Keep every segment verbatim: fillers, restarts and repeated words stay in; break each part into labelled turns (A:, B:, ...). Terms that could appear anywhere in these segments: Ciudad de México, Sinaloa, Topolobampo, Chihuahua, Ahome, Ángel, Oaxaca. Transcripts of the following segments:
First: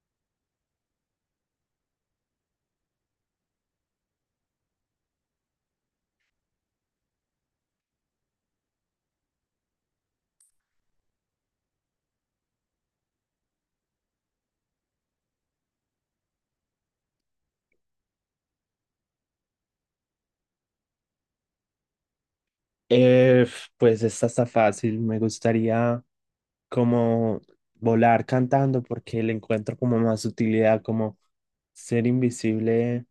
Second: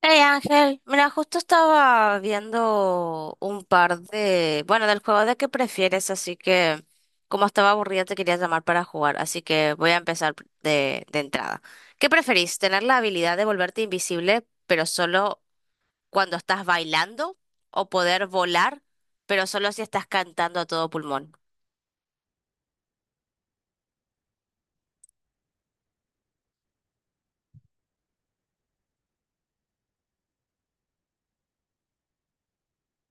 A: Hey Ángel, mira, justo estaba viendo un par de, bueno, del juego de qué prefieres, así que como estaba aburrida te quería llamar para jugar, así que voy a empezar pr- de, de entrada. ¿Qué preferís? ¿Tener la habilidad de volverte invisible, pero solo cuando estás bailando? ¿O poder volar, pero solo si estás cantando a todo pulmón?
B: Eh, pues esta está fácil. Me gustaría como volar cantando porque le encuentro como más utilidad, como ser invisible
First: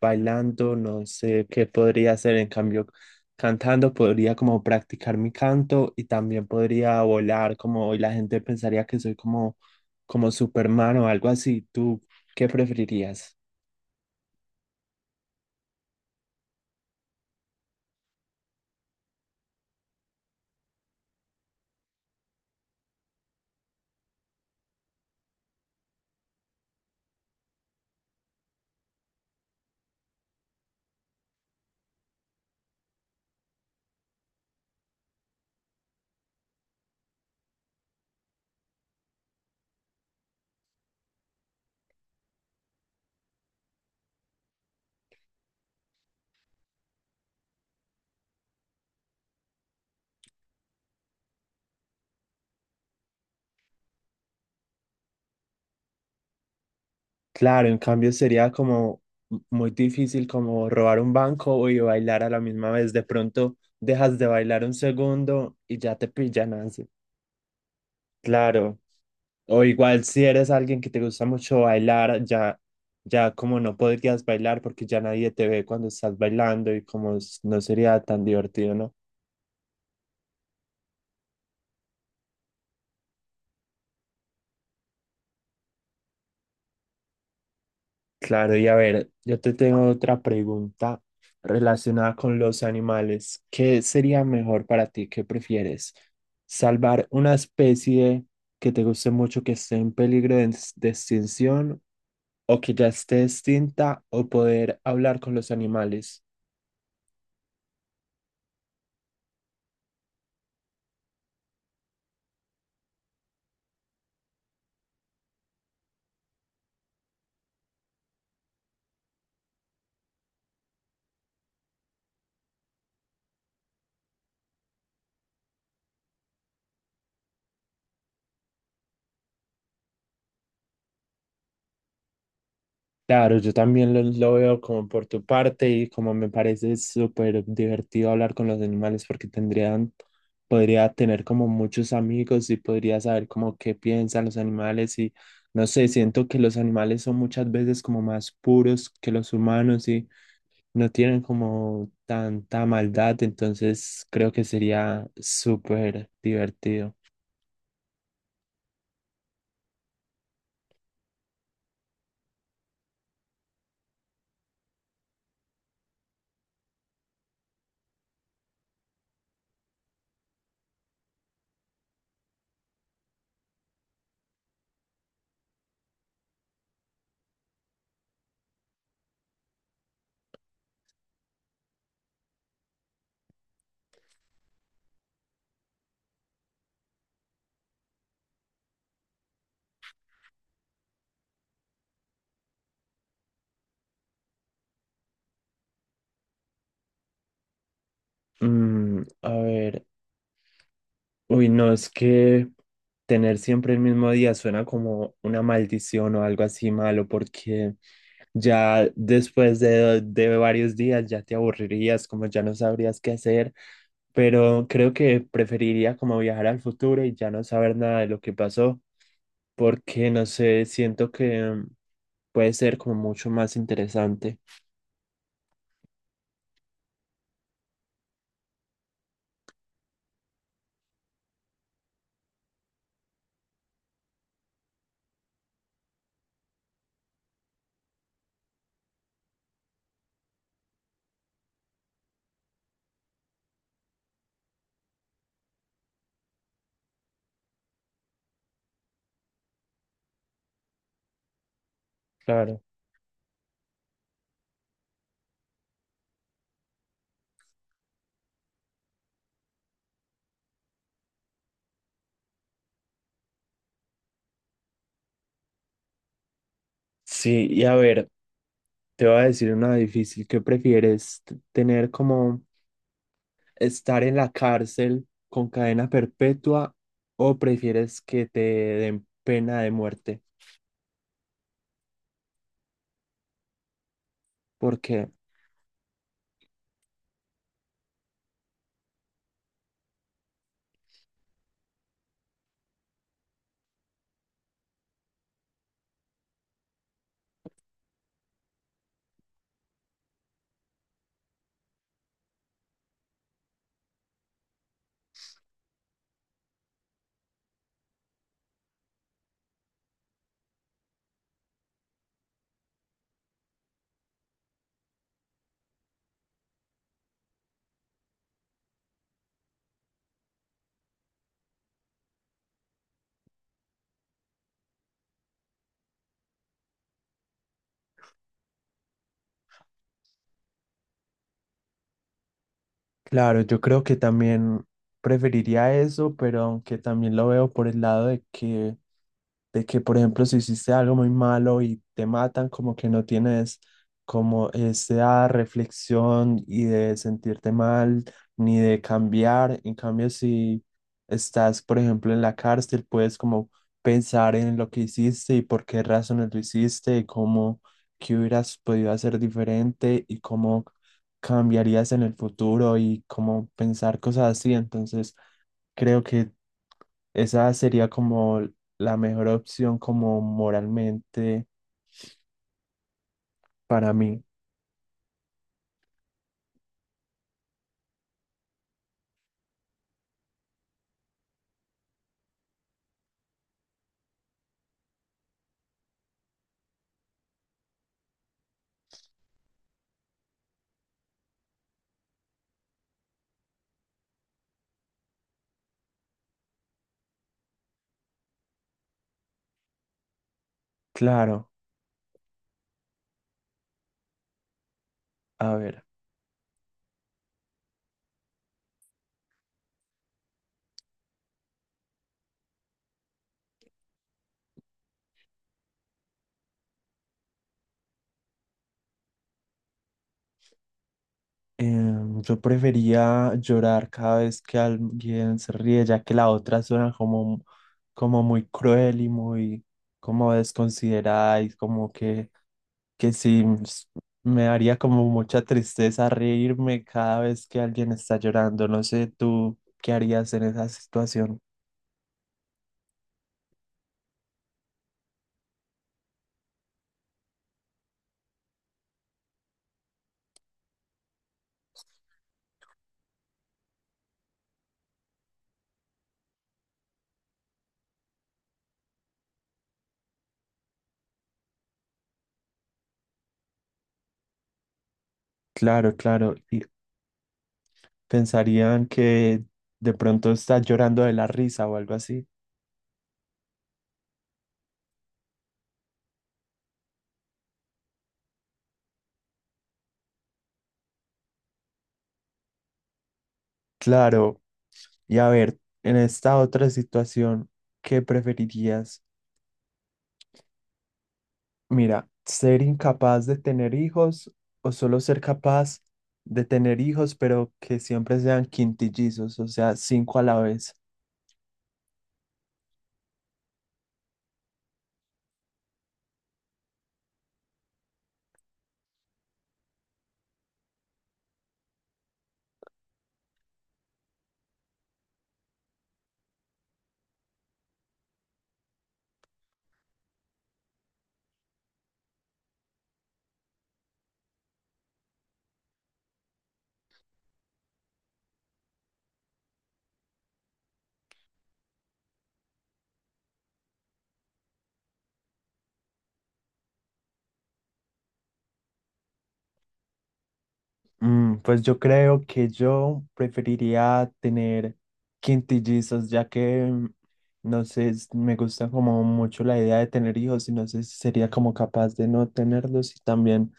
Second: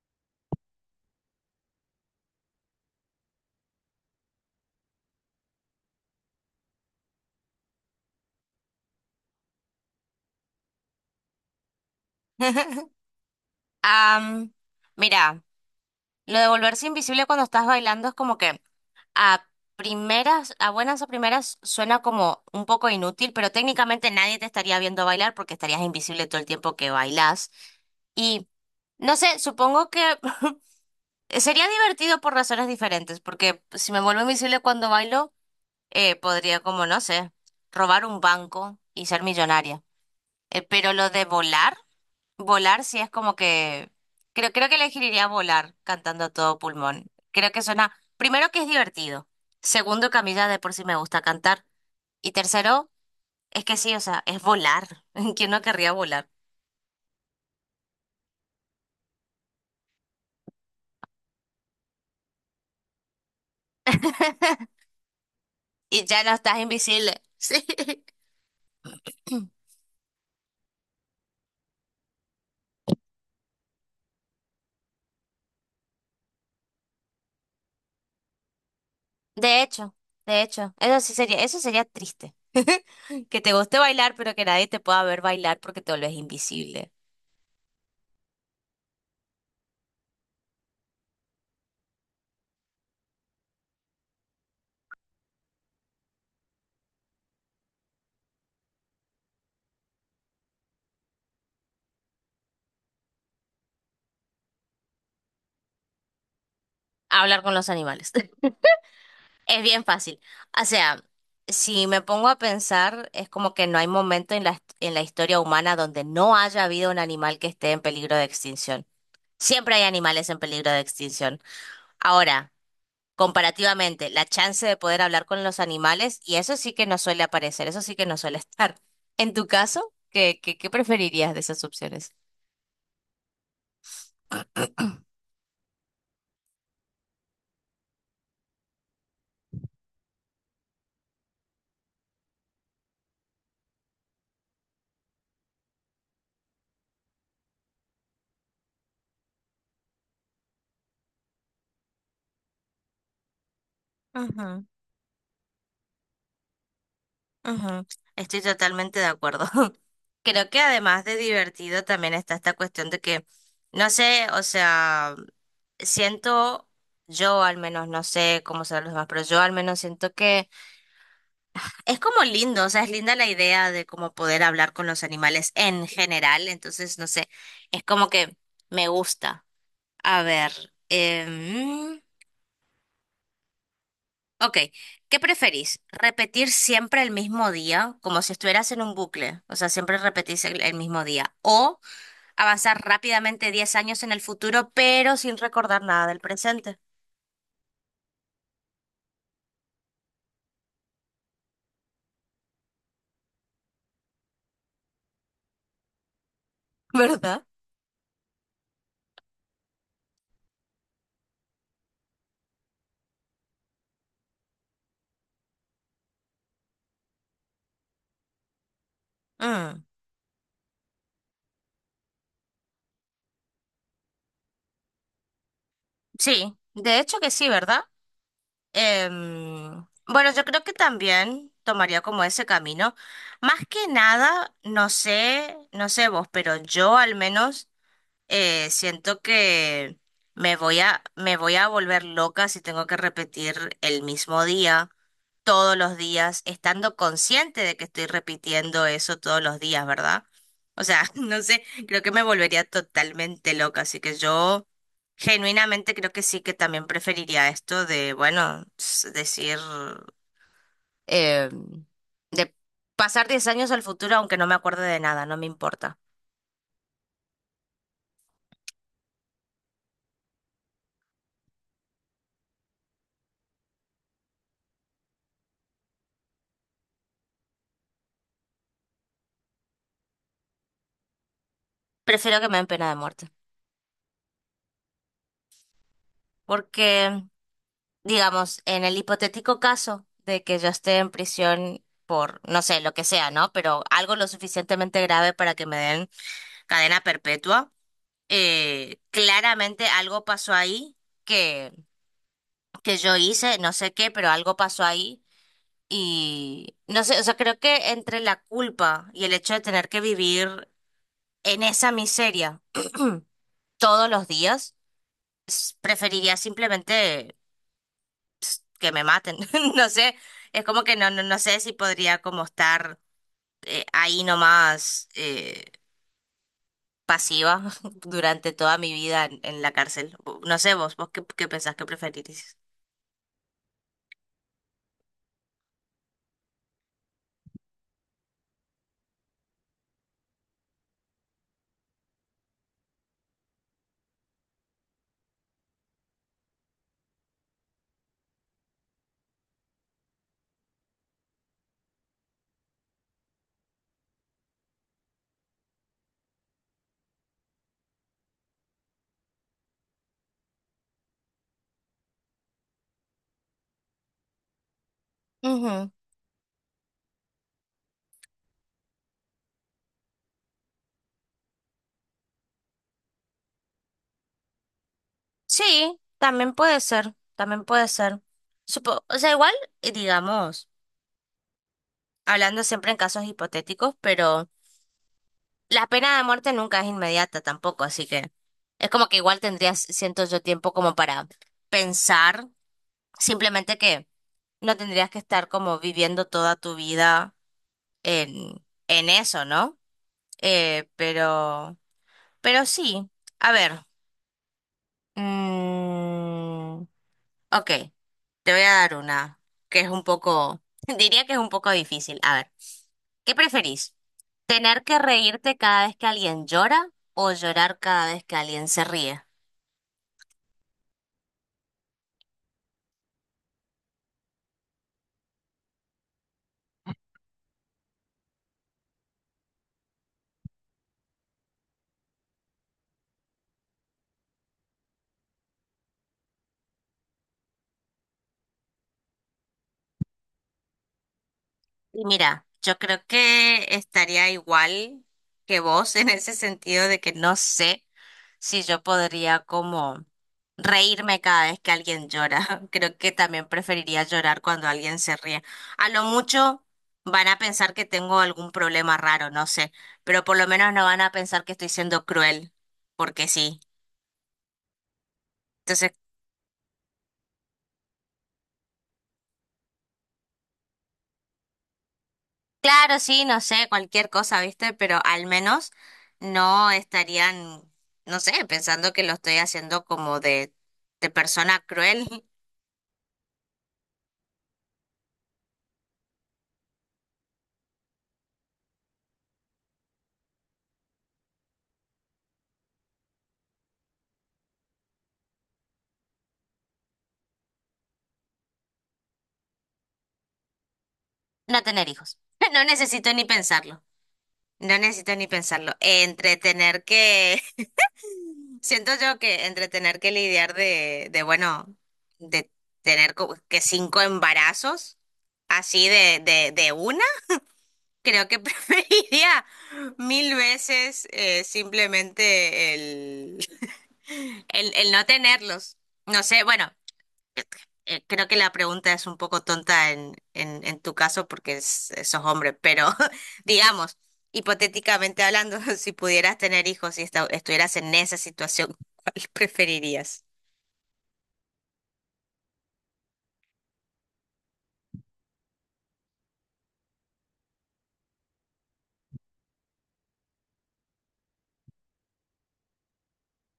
B: bailando, no sé qué podría hacer. En cambio, cantando podría como practicar mi canto y también podría volar como y la gente pensaría que soy como, como Superman o algo así. ¿Tú qué preferirías?
A: Am, mira, lo de volverse invisible cuando estás bailando es como que a primeras, a buenas o primeras suena como un poco inútil, pero técnicamente nadie te estaría viendo bailar porque estarías invisible todo el tiempo que bailás. Y no sé, supongo que sería divertido por razones diferentes, porque si me vuelvo invisible cuando bailo, eh, podría como, no sé, robar un banco y ser millonaria. Eh, pero lo de volar. Volar sí es como que creo creo que elegiría volar cantando a todo pulmón. Creo que suena primero que es divertido, segundo que a mí ya de por sí me gusta cantar y tercero es que sí, o sea, es volar. ¿Quién no querría volar?
B: Claro, en cambio sería como muy difícil como robar un banco y bailar a la misma vez. De pronto dejas de bailar un segundo y ya
A: Y
B: te
A: ya no
B: pillan
A: estás
B: así.
A: invisible. Sí.
B: Claro. O igual si eres alguien que te gusta mucho bailar, ya, ya como no podrías bailar porque ya nadie te ve cuando estás bailando y como s- no sería tan divertido, ¿no?
A: De hecho, de hecho, eso sí sería eso sería triste. Que te guste bailar, pero que nadie te pueda ver bailar porque te volvés invisible.
B: Claro, y a ver, yo te tengo otra pregunta relacionada con los animales. ¿Qué sería mejor para ti? ¿Qué prefieres? ¿Salvar una especie que te guste mucho, que esté en peligro de, ex- de extinción o que ya esté extinta o poder hablar con los animales?
A: Hablar con los animales. Es bien fácil. O sea, si me pongo a pensar, es como que no hay momento en la, hist- en la historia humana donde no haya habido un animal que esté en peligro de extinción. Siempre hay animales en peligro de extinción. Ahora, comparativamente, la chance de poder hablar con los animales, y eso sí que no suele aparecer, eso sí que no suele estar. En tu caso, ¿qué, qué, qué preferirías de esas opciones?
B: Claro, yo también lo, lo veo como por tu parte y como me parece súper divertido hablar con los animales porque tendrían, podría tener como muchos amigos y podría saber como qué piensan los animales y no sé, siento que los animales son muchas veces como más puros que los humanos y no tienen como tanta maldad, entonces creo que sería súper divertido.
A: Ujú, estoy totalmente de acuerdo. Creo que además de divertido también está esta cuestión de que, no sé, o sea, siento, yo al menos, no sé cómo serán los demás, pero yo al menos siento que es como lindo, o sea, es linda la idea de cómo poder hablar con los animales en general, entonces, no sé, es como que me gusta. A ver, em, ok, ¿qué preferís? ¿Repetir siempre el mismo día, como si estuvieras en un bucle? O sea, siempre repetís el, el mismo día. ¿O avanzar rápidamente diez años en el futuro, pero sin recordar nada del presente?
B: Mm, a ver. Uy, no, es que tener siempre el mismo día suena como una maldición o algo así malo,
A: ¿Verdad?
B: porque ya después de, de varios días ya te aburrirías, como ya no sabrías qué hacer, pero creo que preferiría como viajar al futuro y ya no saber nada de lo que pasó,
A: Mm,
B: porque no sé, siento que mm, puede ser como mucho más interesante.
A: sí, de hecho que sí, ¿verdad? Em, bueno, yo creo que también tomaría como ese camino. Más que nada, no sé, no sé vos, pero yo al menos eh, siento que me voy a, me voy a volver loca si tengo que repetir el mismo día todos los días, estando consciente de que estoy repitiendo eso todos los días, ¿verdad? O sea, no sé, creo que me
B: Claro.
A: volvería totalmente loca, así que yo genuinamente creo que sí que también preferiría esto de, bueno, s- decir, eh, de pasar diez años al futuro aunque no me acuerde de nada, no me importa.
B: Sí, y a ver, Te voy a decir una difícil. ¿Qué prefieres? T- ¿Tener como estar en la cárcel con cadena perpetua o prefieres que te den pena de muerte?
A: Prefiero que me den pena de muerte.
B: ¿Por qué?
A: Porque digamos, en el hipotético caso de que yo esté en prisión por, no sé, lo que sea, ¿no? Pero algo lo suficientemente grave para que me den cadena perpetua, eh, claramente algo pasó ahí que, que yo hice, no sé qué, pero algo pasó ahí. Y no sé, o sea, creo que entre la culpa y el hecho de tener que vivir en esa miseria todos los días, s- preferiría simplemente que me maten. No sé, es como que no, no, no sé si podría como estar eh, ahí nomás eh, pasiva durante toda mi vida en, en la cárcel. No sé vos, vos qué, qué pensás que preferirís.
B: Claro, yo creo que también preferiría eso, pero aunque también lo veo por el lado de que, de que, por ejemplo, si hiciste algo muy malo y te matan, como que no tienes como esa reflexión y de sentirte mal, ni de cambiar. En cambio, si estás, por ejemplo, en la cárcel, puedes como pensar en lo que hiciste y por qué razones lo hiciste y cómo, qué hubieras podido hacer diferente y cómo cambiarías en el futuro y cómo pensar cosas así. Entonces,
A: Ujú.
B: creo que esa sería como la mejor opción como moralmente para mí.
A: Sí, también puede ser, también puede ser. Supo- o sea, igual, eh, digamos, hablando siempre en casos hipotéticos, pero la pena de muerte nunca es inmediata tampoco, así que es como que igual tendrías, siento yo, tiempo como para pensar, simplemente que no tendrías que estar como viviendo toda tu vida en, en eso, ¿no? Eh,
B: Claro,
A: pero, pero sí, a ver.
B: a ver.
A: mm, ok, te voy a dar una que es un poco, diría que es un poco difícil. A ver, ¿qué preferís? ¿Tener que reírte cada vez que alguien llora o llorar cada vez que alguien se ríe?
B: Em, yo prefería llorar cada vez que alguien se ríe, ya que la otra suena como, como muy cruel y muy como desconsiderada y como que, que sí s- me daría como mucha tristeza reírme cada vez que alguien está llorando. No sé tú qué harías en esa situación.
A: Y mira, yo creo que estaría igual que vos en ese sentido de que no sé si yo podría como reírme cada vez que alguien llora. Creo que también preferiría llorar cuando alguien se ríe. A lo mucho van a pensar que tengo algún problema raro, no sé, pero por lo menos no van a pensar que estoy siendo cruel, porque sí. Entonces
B: Claro, claro. Y pensarían que de pronto está llorando de la risa o algo así.
A: claro, sí, no sé, cualquier cosa, ¿viste? Pero al menos no estarían, no sé, pensando que lo estoy haciendo como de, de persona cruel.
B: Claro. Y a ver, en esta otra situación, ¿qué preferirías? Mira, ser incapaz de tener hijos o solo ser capaz de tener hijos, pero que siempre sean quintillizos, o sea, cinco a la vez.
A: No tener hijos. No necesito ni pensarlo. No necesito ni pensarlo. Entretener que, siento yo que entretener que lidiar de, de bueno, de tener como que cinco embarazos así de, de, de una, creo que preferiría mil veces eh, simplemente el... El, el no tenerlos. No sé, bueno, eh, creo que la pregunta es un poco tonta en, en, en tu caso porque es- sos hombre, pero digamos, hipotéticamente hablando, si pudieras tener hijos y esta- estuvieras en esa situación, ¿cuál preferirías?
B: Mm, pues yo creo que yo preferiría tener quintillizos, ya que mm, no sé, es- me gusta como mucho la idea de tener hijos y no sé si sería como capaz de no tenerlos y también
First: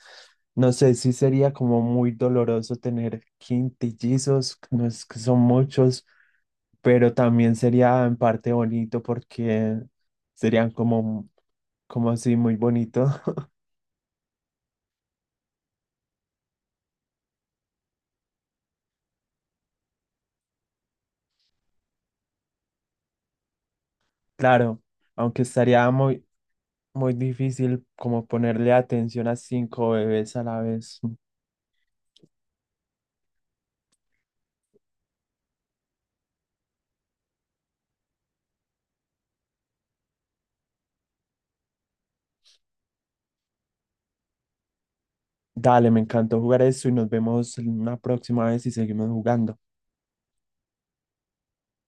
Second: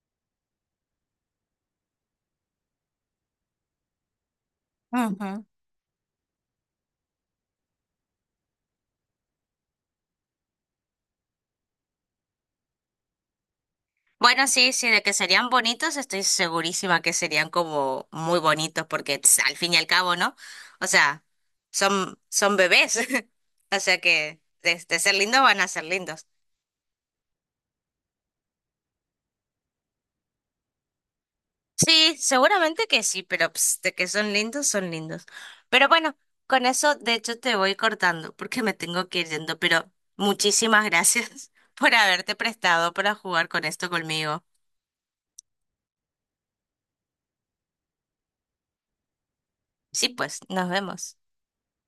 B: no sé si sería como muy doloroso tener quintillizos, no es que son muchos, pero también sería en parte bonito porque serían como como así muy bonito.
A: Bueno, sí, sí, de que serían bonitos, estoy segurísima que serían como muy bonitos, porque tss, al fin y al cabo, ¿no? O sea, son, son bebés. O sea que
B: Claro,
A: de, de ser
B: aunque
A: lindos van a ser
B: estaría muy,
A: lindos.
B: muy difícil como ponerle atención a cinco bebés a la vez.
A: Sí, seguramente que sí, pero ps, de que son lindos, son lindos. Pero bueno, con eso, de hecho, te voy cortando, porque me tengo que ir yendo, pero muchísimas gracias por haberte prestado para jugar con esto conmigo.
B: Dale, me encantó jugar eso y nos vemos en una próxima vez y seguimos jugando.
A: Sí, pues, nos vemos.